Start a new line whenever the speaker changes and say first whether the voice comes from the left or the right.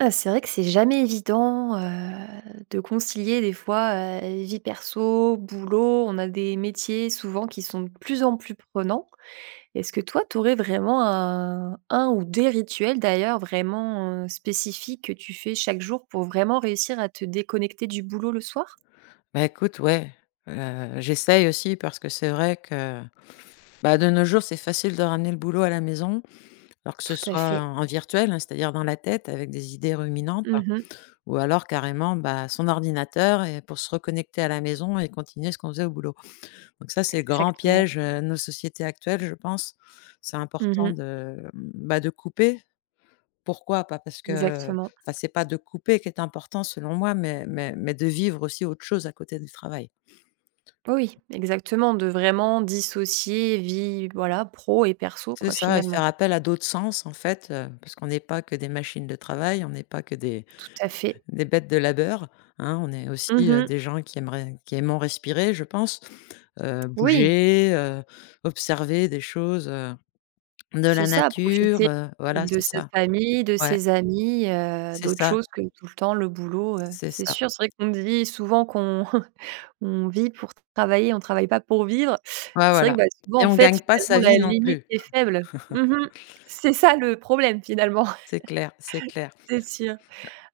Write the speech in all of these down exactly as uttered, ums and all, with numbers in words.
right: Heu, c'est vrai que c'est jamais évident, heu, de concilier des fois, heu, vie perso, boulot. On a des métiers souvent qui sont de plus en plus prenants. Est-ce que toi, tu aurais vraiment un un ou des rituels d'ailleurs vraiment, heu, spécifiques que tu fais chaque jour pour vraiment réussir à te déconnecter du boulot le soir?
left: Bah, écoute, ouais, heu, j'essaye aussi parce que c'est vrai que, bah, de nos jours, c'est facile de ramener le boulot à la maison, alors que ce
right: Tout à
left: soit
right: fait.
left: en virtuel, hein, c'est-à-dire dans la tête avec des idées ruminantes
right: Mmh.
left: ou alors carrément, bah, son ordinateur et pour se reconnecter à la maison et continuer ce qu'on faisait au boulot. Donc ça, c'est le grand
right: Exactement.
left: piège, heu, de nos sociétés actuelles, je pense. C'est important
right: Mmh.
left: de, bah, de couper. Pourquoi? Pas parce que
right: Exactement.
left: enfin, c'est pas de couper qui est important selon moi, mais mais mais de vivre aussi autre chose à côté du travail.
right: Oui, exactement, de vraiment dissocier vie, voilà, pro et perso
left: C'est
right: quoi,
left: ça et faire
right: finalement.
left: appel à d'autres sens en fait, heu, parce qu'on n'est pas que des machines de travail, on n'est pas que des
right: Tout à fait.
left: des bêtes de labeur, hein. On est aussi, heu,
right: Mmh.
left: des gens qui aimeraient qui aimons respirer je pense, heu,
right: Oui,
left: bouger, heu, observer des choses, heu, de
right: c'est
left: la
right: ça,
left: nature,
right: profiter
left: heu,
right: euh,
left: voilà
right: de
left: c'est
right: sa
left: ça.
right: famille, de
left: Ouais,
right: ses amis, heu,
left: c'est
right: d'autres
left: ça,
right: choses que tout le temps le boulot, heu,
left: c'est
right: c'est
left: ça.
right: sûr. C'est vrai qu'on dit souvent qu'on on vit pour travailler, on travaille pas pour vivre.
left: Ouais
right: C'est vrai
left: voilà
right: que, bah, souvent,
left: et
right: en
left: on
right: fait,
left: gagne pas sa
right: finalement,
left: vie
right: la
left: non
right: limite
left: plus.
right: est faible. Mmh mh. C'est ça le problème, finalement,
left: C'est clair, c'est clair.
right: c'est sûr.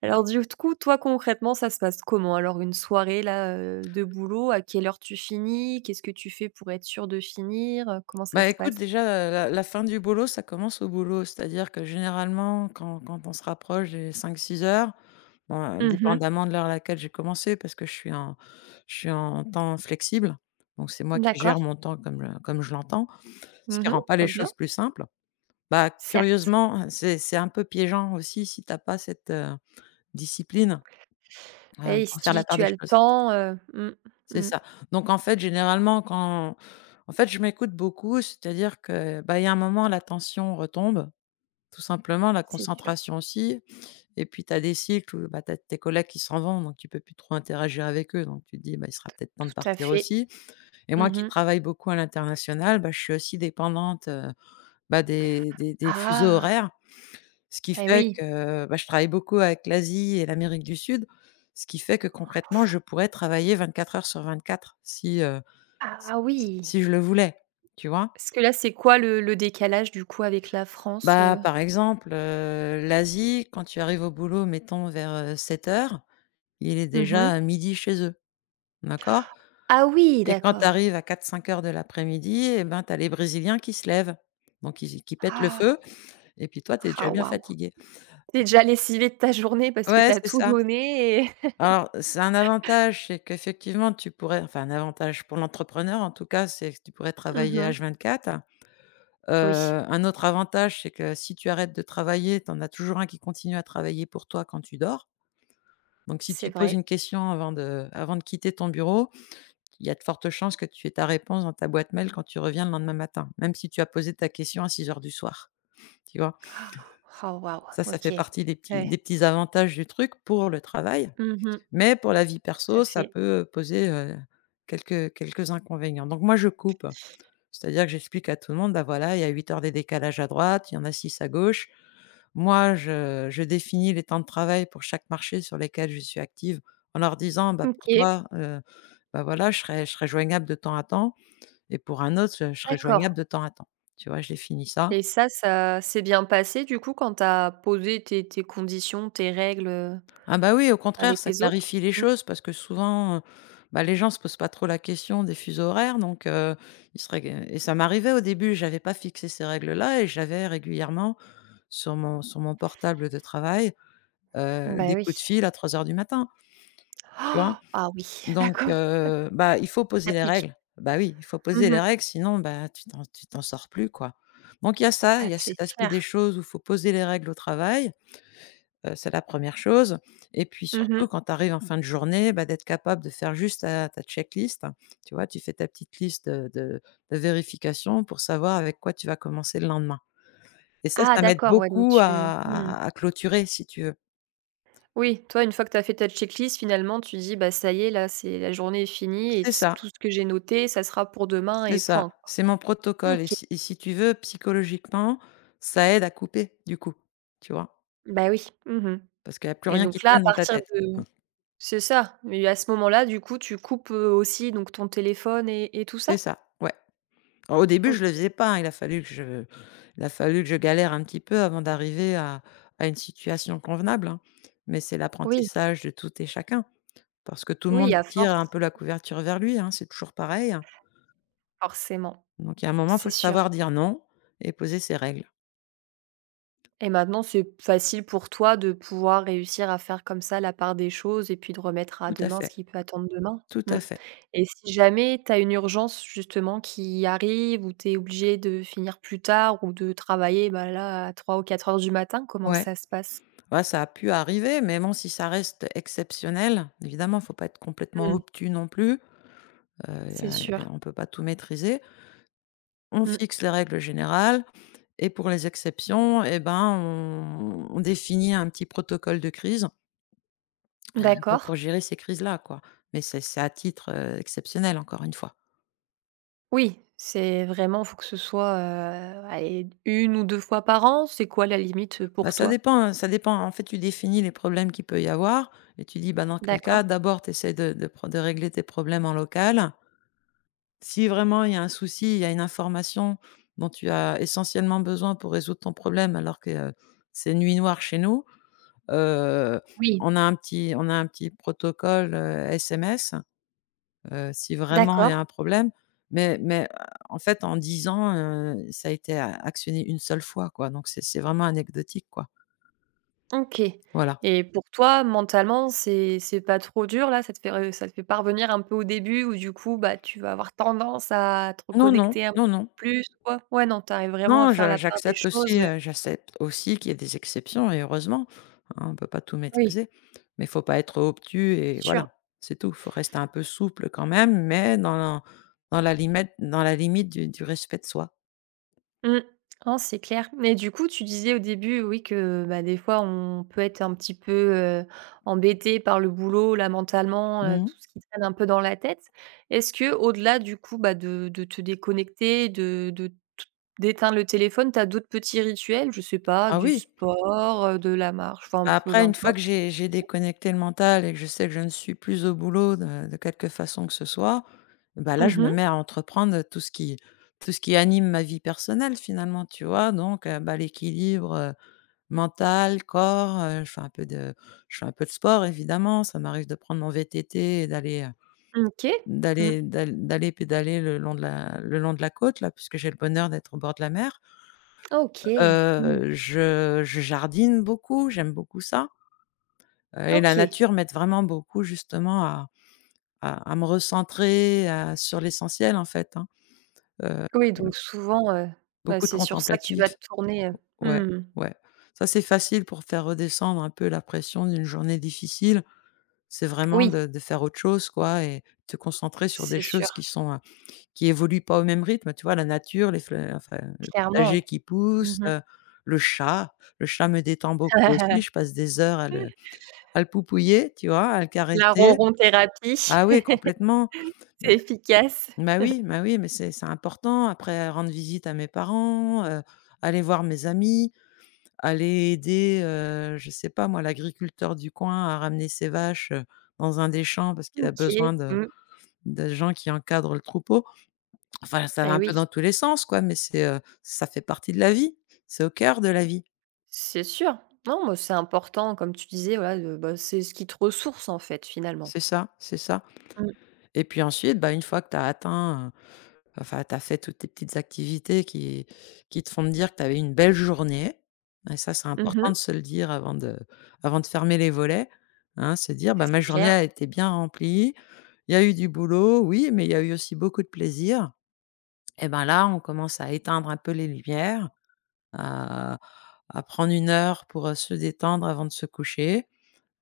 right: Alors du coup, toi, concrètement, ça se passe comment? Alors une soirée, là, heu, de boulot, à quelle heure tu finis? Qu'est-ce que tu fais pour être sûre de finir, heu? Comment ça
left: Bah,
right: se
left: écoute,
right: passe?
left: déjà, la la la fin du boulot, ça commence au boulot. C'est-à-dire que généralement, quand quand on se rapproche des cinq six heures, bon,
right: Mmh mh.
left: indépendamment de l'heure à laquelle j'ai commencé, parce que je suis en je suis en temps flexible, donc c'est moi qui
right: D'accord.
left: gère mon temps comme le comme je l'entends, ce qui
right: Mmh mh,
left: rend pas
right: très
left: les choses
right: bien,
left: plus simples. Bah,
right: certes.
left: curieusement, c'est c'est un peu piégeant aussi si tu as pas cette, heu, discipline, heu,
right: Et si
left: pour
right: tu
left: faire la
right: dis que
left: part
right: tu
left: des
right: as le
left: choses.
right: temps, heu, mmh,
left: C'est
right: mmh,
left: ça. Donc en fait, généralement, quand en fait, je m'écoute beaucoup, c'est-à-dire que, bah, il y a un moment, la tension retombe, tout simplement, la
right: c'est sûr,
left: concentration aussi. Et puis, tu as des cycles où, bah, tu as tes collègues qui s'en vont, donc tu peux plus trop interagir avec eux. Donc tu te dis: «Bah, il sera peut-être temps de
right: tout à
left: partir
right: fait.
left: aussi». Et moi qui
right: Mmh mh.
left: travaille beaucoup à l'international, bah, je suis aussi dépendante, heu, bah, des des des fuseaux
right: Ah!
left: horaires. Ce qui
right: Bah,
left: fait
right: oui.
left: que, bah, je travaille beaucoup avec l'Asie et l'Amérique du Sud, ce qui fait que concrètement, je pourrais travailler vingt-quatre heures sur vingt-quatre si, heu si
right: Ah
left: si
right: oui!
left: si je le voulais, tu vois?
right: Parce que là, c'est quoi le le décalage du coup avec la France,
left: Bah,
right: heu?
left: par exemple, heu, l'Asie, quand tu arrives au boulot, mettons vers, heu, sept heures, il est
right: Mmh mh.
left: déjà midi chez eux, d'accord?
right: Ah oui,
left: Et quand tu
right: d'accord.
left: arrives à quatre, cinq heures de l'après-midi, et ben, tu as les brésiliens qui se lèvent, donc ils qui pètent le
right: Ah!
left: feu et puis toi, tu es déjà
right: Ah
left: bien
right: waouh!
left: fatigué.
right: Tu es déjà lessivé de ta journée parce que
left: Ouais,
right: tu as
left: c'est
right: tout
left: ça.
right: donné et
left: Alors, c'est un avantage, c'est qu'effectivement, tu pourrais enfin un avantage pour l'entrepreneur en tout cas, c'est que tu pourrais
right: Mmh
left: travailler
right: mh.
left: H vingt-quatre. Heu,
right: Oui,
left: un autre avantage, c'est que si tu arrêtes de travailler, tu en as toujours un qui continue à travailler pour toi quand tu dors. Donc si
right: c'est
left: tu poses
right: vrai.
left: une question avant de avant de quitter ton bureau, il y a de fortes chances que tu aies ta réponse dans ta boîte mail quand tu reviens le lendemain matin, même si tu as posé ta question à six heures du soir, tu vois?
right: Ah waouh!
left: Ça, ça fait
right: OK.
left: partie des petits des
right: Ouais.
left: petits avantages du truc pour le travail,
right: Mmh mh.
left: mais pour la vie
right: Tout à
left: perso, ça
right: fait.
left: peut, heu, poser, heu, quelques quelques inconvénients. Donc moi, je coupe. C'est-à-dire que j'explique à tout le monde, bah, voilà, il y a huit heures de décalage à droite, il y en a six à gauche. Moi, je je définis les temps de travail pour chaque marché sur lesquels je suis active en leur disant: «Bah, pour
right: OK,
left: toi, heu, bah, voilà, je serai je serai joignable de temps à temps et pour un autre, je serai joignable
right: d'accord.
left: de temps à temps». Tu vois? Je définis ça.
right: Et ça, ça s'est bien passé du coup quand tu as posé tes tes conditions, tes règles, heu,
left: Ah, bah, oui, au contraire,
right: avec
left: ça
right: les autres?
left: clarifie les
right: Mmh.
left: choses parce que souvent, heu, bah, les gens se posent pas trop la question des fuseaux horaires donc heu, ils seraient et ça m'arrivait au début, j'avais pas fixé ces règles-là et j'avais régulièrement sur mon sur mon portable de travail, heu,
right: Bah,
left: des coups de
right: oui.
left: fil à trois heures du matin, tu vois?
right: Oh, ah oui,
left: Donc
right: d'accord.
left: heu, bah, il faut
right: Ça
left: poser les
right: pique.
left: règles. Bah oui, il faut poser les
right: Mmh.
left: règles, sinon, bah, tu t'en tu t'en sors plus, quoi. Donc il y a ça,
right: Ah,
left: il y a
right: c'est
left: cet aspect des
right: clair.
left: choses où faut poser les règles au travail, heu, c'est la première chose et puis surtout
right: Mmh.
left: quand tu arrives en fin de journée, bah, d'être capable de faire juste ta ta checklist, tu vois? Tu fais ta petite liste, heu, de de vérification pour savoir avec quoi tu vas commencer le lendemain et ça,
right: Ah
left: ça m'aide
right: d'accord, ouais, donc
left: beaucoup
right: tu
left: à
right: mmh.
left: à à clôturer si tu veux.
right: Oui, toi, une fois que tu as fait ta checklist, finalement, tu dis: «Bah, ça y est, là, c'est la journée est finie et
left: C'est
right: c tout
left: ça,
right: ce que j'ai noté, ça sera pour demain
left: c'est
right: et
left: ça.
right: point, quoi».
left: C'est mon protocole et
right: OK.
left: si et si tu veux, psychologiquement, ça aide à couper du coup, tu vois?
right: Bah, oui. Mmh.
left: Parce qu'il n'y a plus
right: et
left: rien qui
right: donc là, à
left: traîne dans ta
right: partir
left: tête.
right: de C'est ça, mais à ce moment-là, du coup, tu coupes, heu, aussi donc ton téléphone et et tout
left: C'est
right: ça?
left: ça, ouais. Alors au début,
right: OK.
left: je le faisais pas, hein, il a fallu que je il a fallu que je galère un petit peu avant d'arriver à à une situation convenable, hein. Mais c'est
right: Oui,
left: l'apprentissage de tout et chacun, parce que tout le
right: oui,
left: monde
right: à
left: tire un
right: force,
left: peu la couverture vers lui, hein, c'est toujours pareil, hein.
right: forcément,
left: Donc il y a un moment, il
right: c'est
left: faut
right: sûr.
left: savoir dire non et poser ses règles.
right: Et maintenant, c'est facile pour toi de pouvoir réussir à faire comme ça la part des choses et puis de remettre à
left: Tout à
right: demain ce
left: fait,
right: qui peut attendre demain.
left: tout à
right: Mmh.
left: fait.
right: Et si jamais tu as une urgence justement qui arrive ou tu es obligé de finir plus tard ou de travailler, bah, là, à trois ou quatre heures du matin, comment
left: Ouais.
right: ça se passe?
left: Ouais, ça a pu arriver, mais bon, si ça reste exceptionnel, évidemment, faut pas être complètement
right: Mmh.
left: obtus non plus, heu, y
right: C'est
left: a y
right: sûr.
left: a on peut pas tout maîtriser. On
right: Mmh.
left: fixe les règles générales et pour les exceptions et ben, on on définit un petit protocole de crise, heu, pour pour
right: D'accord.
left: gérer ces crises-là, quoi. Mais c'est c'est à titre, heu, exceptionnel, encore une fois.
right: Oui, c'est vraiment faut que ce soit, heu, allez, une ou deux fois par an, c'est quoi la limite,
left: Bah,
right: pour
left: ça
right: toi?
left: dépend, heu, ça dépend. En fait, tu définis les problèmes qu'il peut y avoir et tu dis: «Bah, dans quel cas?»
right: D'accord.
left: d'abord tu essaies de de pr de régler tes problèmes en local. Si vraiment il y a un souci, il y a une information dont tu as essentiellement besoin pour résoudre ton problème alors que, heu, c'est nuit noire chez nous, heu,
right: Oui,
left: on a un petit on a un petit protocole, heu, S M S, heu, si vraiment il y a
right: d'accord.
left: un problème. Mais mais, heu, en fait, en dix ans, heu, ça a été a actionné une seule fois, quoi, donc c'est c'est vraiment anecdotique, quoi.
right: OK.
left: Voilà.
right: Et pour toi, mentalement, c'est c'est pas trop dur là? Ça te fait re ça te fait pas revenir un peu au début où du coup, bah, tu vas avoir tendance à te
left: Non, non,
right: reconnecter un petit
left: non, non.
right: peu plus quoi? Ouais, non, tu arrives vraiment à
left: Non,
right: faire
left: je
right: la part des
left: j'accepte
right: choses,
left: aussi, heu, j'accepte aussi qu'il y ait des exceptions et heureusement, hein, on ne peut pas tout
right: oui,
left: maîtriser. Mais il faut pas être obtus et
right: sûr.
left: voilà, c'est tout. Il Faut rester un peu souple quand même, mais dans la, dans la limite, dans la limite du du respect de soi.
right: Mmh. Non, c'est clair. Mais du coup, tu disais au début, oui, que, bah, des fois, on peut être un petit peu, heu, embêté par le boulot, là, mentalement, heu,
left: Mmh.
right: tout ce qui traîne un peu dans la tête. Est-ce que, au delà du coup, bah, de de te déconnecter, de de t d'éteindre le téléphone, tu as d'autres petits rituels? Je sais pas,
left: Ah
right: du
left: oui,
right: sport, heu, de la marche, enfin, un
left: bah,
right: peu
left: après une fois que
right: importe.
left: j'ai j'ai déconnecté le mental et que je sais que je ne suis plus au boulot de de quelque façon que ce soit, bah, là, je me
right: Mmh.
left: mets à entreprendre tout ce qui tout ce qui anime ma vie personnelle finalement, tu vois? Donc heu, bah, l'équilibre, Mental, corps, heu, je fais un peu de je fais un peu de sport évidemment, ça m'arrive de prendre mon V T T et d'aller, heu,
right: OK. Mmh.
left: d'aller d'al d'aller pédaler le long de la le long de la côte là, puisque j'ai le bonheur d'être au bord de la mer.
right: OK. Mmh.
left: Heu, je je jardine beaucoup, j'aime beaucoup ça, heu et la
right: OK.
left: nature m'aide vraiment beaucoup justement à à à me recentrer, à sur l'essentiel en fait, hein. Heu,
right: Oui, donc souvent, heu, bah,
left: beaucoup de
right: c'est sur ça que tu
left: contemplatif.
right: vas te tourner, heu.
left: Ouais,
right: Mmh.
left: ouais. Ça c'est facile pour faire redescendre un peu la pression d'une journée difficile. C'est vraiment
right: Oui.
left: de de faire autre chose quoi et te concentrer sur des
right: C'est sûr,
left: choses qui sont, heu, qui évoluent pas au même rythme, tu vois? La nature, les fleurs, enfin, le
right: clairement.
left: potager qui
right: Mmh
left: pousse,
right: mh.
left: heu, le chat. Le chat me détend beaucoup aussi, je passe des heures à le à le poupouiller, tu vois? À le
right: La
left: caresser.
right: ronron thérapie,
left: Ah oui, complètement. Bah
right: c'est efficace.
left: bah oui, bah oui, mais c'est c'est important. Après, rendre visite à mes parents, heu, aller voir mes amis, aller aider, heu, je sais pas moi, l'agriculteur du coin à ramener ses vaches, heu, dans un des champs parce qu'il a
right: OK.
left: besoin de
right: Mmh.
left: de gens qui encadrent le troupeau. Enfin, ça va
right: Beh,
left: un peu
right: oui,
left: dans tous les sens, quoi, mais c'est, heu, ça fait partie de la vie. C'est au cœur de la vie.
right: c'est sûr. Non, moi, c'est important, comme tu disais, voilà, de bah, c'est ce qui te ressource, en fait, finalement.
left: C'est ça, c'est ça.
right: Mmh.
left: Et puis ensuite, bah, une fois que tu as atteint, heu, enfin, tu as fait toutes tes petites activités qui qui te font te dire que tu avais une belle journée et ça, c'est important
right: Mmh.
left: de se le dire avant de avant de fermer les volets, hein, se dire: «Bah, ma
right: C'est
left: journée
right: clair.
left: a été bien remplie. Il y a eu du boulot, oui, mais il y a eu aussi beaucoup de plaisir» et ben, là, on commence à éteindre un peu les lumières à à prendre une heure pour, heu, se détendre avant de se coucher,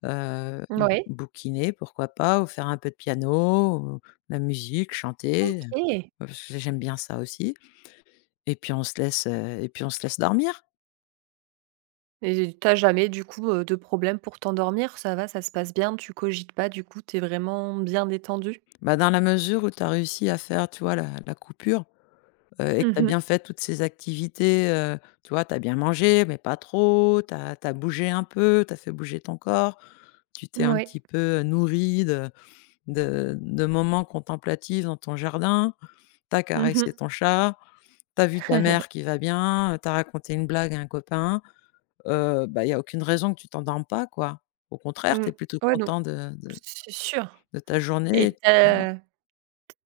left: heu, bou
right: Oui.
left: bouquiner pourquoi pas ou faire un peu de piano ou de la musique, chanter, heu,
right: OK.
left: parce que j'aime bien ça aussi et puis on se laisse, heu et puis on se laisse dormir.
right: Et tu jamais, du coup, heu, de problème pour t'endormir? Ça va, ça se passe bien? Tu cogites pas, du coup, t'es vraiment bien détendu.
left: Bah, dans la mesure où tu as réussi à faire, tu vois, la la coupure, heu et
right: Oui.
left: que tu as
right: mh.
left: bien fait toutes ces activités, heu, tu vois, tu as bien mangé mais pas trop, tu as bougé un peu, tu as fait bouger ton corps, tu t'es un petit peu nourri de de de moments contemplatifs dans ton jardin. T'as
right: Mmh.
left: caressé ton chat, t'as vu ta mère qui va bien, heu, tu raconté une blague à un copain, heu, bah, il y a aucune raison que tu t'endormes pas, quoi. Au contraire, tu
right: Mmh.
left: es plutôt
right: Ouais, donc.
left: content de de
right: C'est sûr.
left: de ta journée et
right: Et
left: tu
right: tu
left: dors.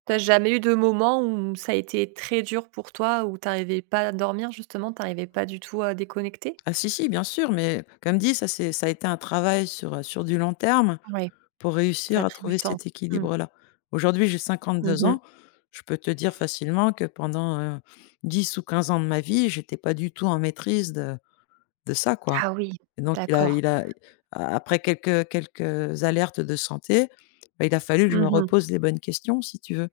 right: T'as jamais eu de moment où ça a été très dur pour toi, où t'arrivais pas à dormir justement, t'arrivais pas du tout à déconnecter?
left: Ah si, si, bien sûr, mais comme dit, ça c'est ça a été un travail sur, heu, sur du long terme
right: Oui.
left: pour
right: Ça
left: réussir
right: a
left: à
right: pris du
left: trouver
right: temps.
left: cet
right: Mmh.
left: équilibre-là. Aujourd'hui, j'ai cinquante
right: Mmh
left: deux
right: mh.
left: ans, Je peux te dire facilement que pendant, heu, dix ou quinze ans de ma vie, j'étais pas du tout en maîtrise de de ça, quoi.
right: Ah oui,
left: Et donc il a
right: d'accord.
left: il a après quelques, quelques, alertes de santé, bah, il a fallu que je me
right: Mmh mh.
left: repose les bonnes questions si tu veux.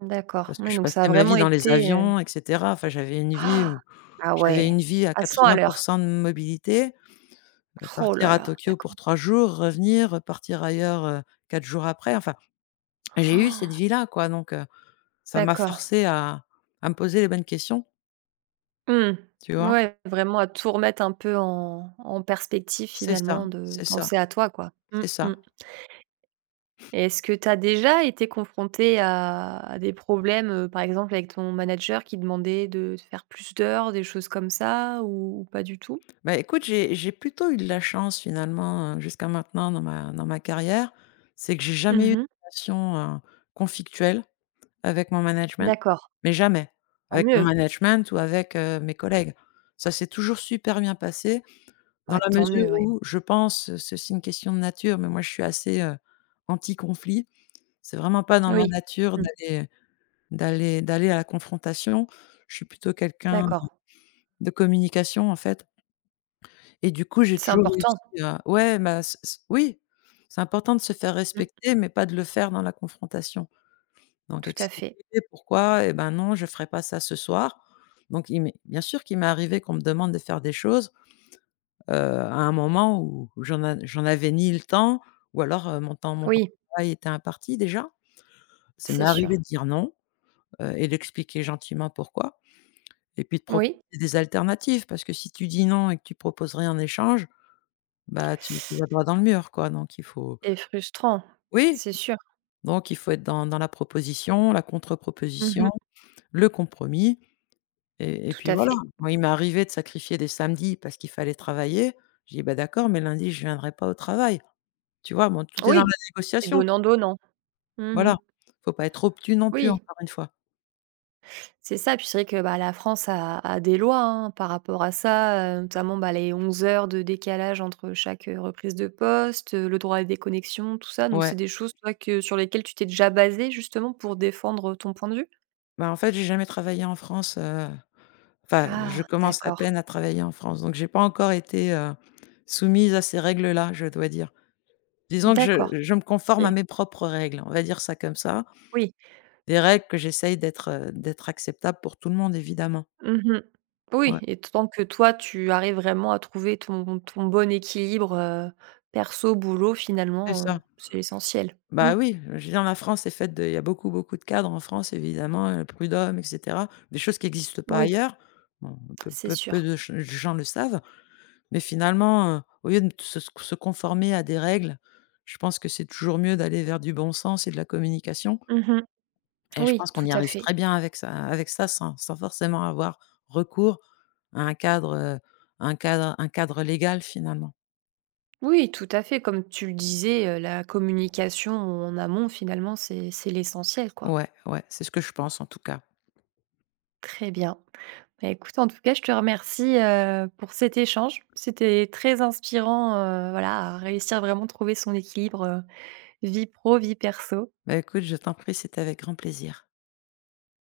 right: D'accord.
left: Parce que
right: Oui,
left: je
right: donc ça a
left: passais ma
right: vraiment
left: vie dans les
right: été, heu
left: avions et cetera. Enfin, j'avais une vie
right: ah.
left: où
right: Ah
left: j'avais
right: ouais,
left: une vie à
right: à cent à
left: quatre-vingts
right: l'heure.
left: de mobilité. Euh,
right: Oh
left: partir
right: là
left: à
right: là,
left: Tokyo pour
right: d'accord.
left: trois jours, revenir, repartir ailleurs, heu, quatre jours après. Enfin, j'ai eu cette vie-là quoi donc heu, ça m'a
right: D'accord.
left: forcé à à me poser les bonnes questions,
right: Mmh.
left: tu vois?
right: Ouais, vraiment à tout remettre un peu en en perspective
left: C'est ça,
right: finalement, de
left: c'est ça,
right: penser à toi, quoi. Mmh
left: c'est
right: mh.
left: ça.
right: Est-ce que tu as déjà été confronté à à des problèmes, heu, par exemple avec ton manager qui demandait de faire plus d'heures, des choses comme ça ou ou pas du tout?
left: Bah, écoute, j'ai j'ai plutôt eu de la chance finalement, heu, jusqu'à maintenant dans ma dans ma carrière. C'est que j'ai jamais eu de
right: Mmh.
left: relation, heu, conflictuelle avec mon management,
right: D'accord,
left: mais jamais.
right: tant
left: Avec mon
right: mieux.
left: management ou avec, heu, mes collègues. Ça s'est toujours super bien passé dans
right: Bah,
left: la
right: tant
left: mesure
right: mieux, ouais.
left: où je pense, c'est aussi une question de nature, mais moi je suis assez, heu, anti-conflit. C'est vraiment pas dans ma
right: Oui.
left: nature
right: Mmh.
left: d'aller d'aller d'aller à la confrontation. Je suis plutôt quelqu'un
right: D'accord.
left: de communication en fait. Et du coup, j'ai
right: C'est
left: toujours réussi
right: important.
left: à, ouais, bah, c c oui, c'est important de se faire
right: Mmh.
left: respecter, mais pas de le faire dans la confrontation. Donc
right: Tout à
left: expliquer
right: fait.
left: pourquoi: «Eh ben, non, je ferai pas ça ce soir». Donc il m'est bien sûr qu'il m'est arrivé qu'on me demande de faire des choses, heu, à un moment où j'en a j'en avais ni le temps ou alors, heu, mon temps mon temps
right: Oui,
left: de travail était imparti déjà. Ça m'est
right: c'est
left: arrivé
right: sûr.
left: de dire non, heu, et d'expliquer gentiment pourquoi et puis de proposer
right: Oui.
left: des alternatives parce que si tu dis non et que tu proposes rien en échange, bah, tu tu vas droit dans le mur, quoi, donc il faut,
right: C'est frustrant,
left: oui,
right: c'est sûr.
left: donc il faut être dans dans la proposition, la contre-proposition,
right: Mmh.
left: le compromis et et
right: Tout
left: puis
right: à
left: voilà.
right: fait.
left: Moi, il m'est arrivé de sacrifier des samedis parce qu'il fallait travailler. J'ai dit: «Bah, d'accord, mais lundi, je viendrai pas au travail». Tu vois? Bon, tout est dans la
right: Oui, c'est
left: négociation,
right: donnant-donnant. Mmh.
left: voilà. Faut pas être obtus non plus,
right: Oui.
left: encore une fois.
right: C'est ça, puis c'est vrai que, bah, la France a a des lois, hein, par rapport à ça, heu, notamment, bah, les onze heures de décalage entre chaque, heu, reprise de poste, heu, le droit à la déconnexion, tout ça, donc
left: Ouais.
right: c'est des choses, toi, que sur lesquelles tu t'es déjà basé justement, pour défendre, ton point de vue?
left: Bah, en fait, j'ai jamais travaillé en France, heu, enfin, je
right: Ah,
left: commence à
right: d'accord.
left: peine à travailler en France, donc j'ai pas encore été, heu, soumise à ces règles-là, je dois dire. Disons que je
right: D'accord.
left: je me conforme à
right: Et
left: mes propres règles, on va dire ça comme ça.
right: oui.
left: Des règles que j'essaye d'être, heu, d'être acceptable pour tout le monde évidemment.
right: Mmh. Oui
left: Ouais,
right: et tant que toi, tu arrives vraiment à trouver ton ton bon équilibre, heu, perso, boulot,
left: c'est
right: finalement,
left: ça.
right: heu, c'est l'essentiel. Mmh,
left: Bah, oui, je veux dire la France est faite de il y a beaucoup, beaucoup de cadres en France évidemment, heu, prud'hommes et cetera. Des choses qui n'existent pas
right: oui,
left: ailleurs. Bon, peu
right: c'est
left: peu peu
right: sûr.
left: de ch gens le savent, mais finalement, heu, au lieu de se se conformer à des règles, je pense que c'est toujours mieux d'aller vers du bon sens et de la communication.
right: Mmh.
left: Et je
right: Oui,
left: pense qu'on
right: tout
left: y
right: à
left: arrive
right: fait.
left: très bien avec ça avec ça, sans sans forcément avoir recours à un cadre, heu, un cadre un cadre légal finalement.
right: Oui, tout à fait. Comme tu le disais, heu, la communication en amont, finalement, c'est c'est l'essentiel, quoi.
left: Ouais, ouais, c'est ce que je pense en tout cas.
right: Très bien. Bah, écoute, en tout cas, je te remercie, heu, pour cet échange. C'était très inspirant, heu, voilà, à réussir vraiment à trouver son équilibre, heu, vie pro, vie perso.
left: Bah, écoute, je t'en prie, c'était avec grand plaisir.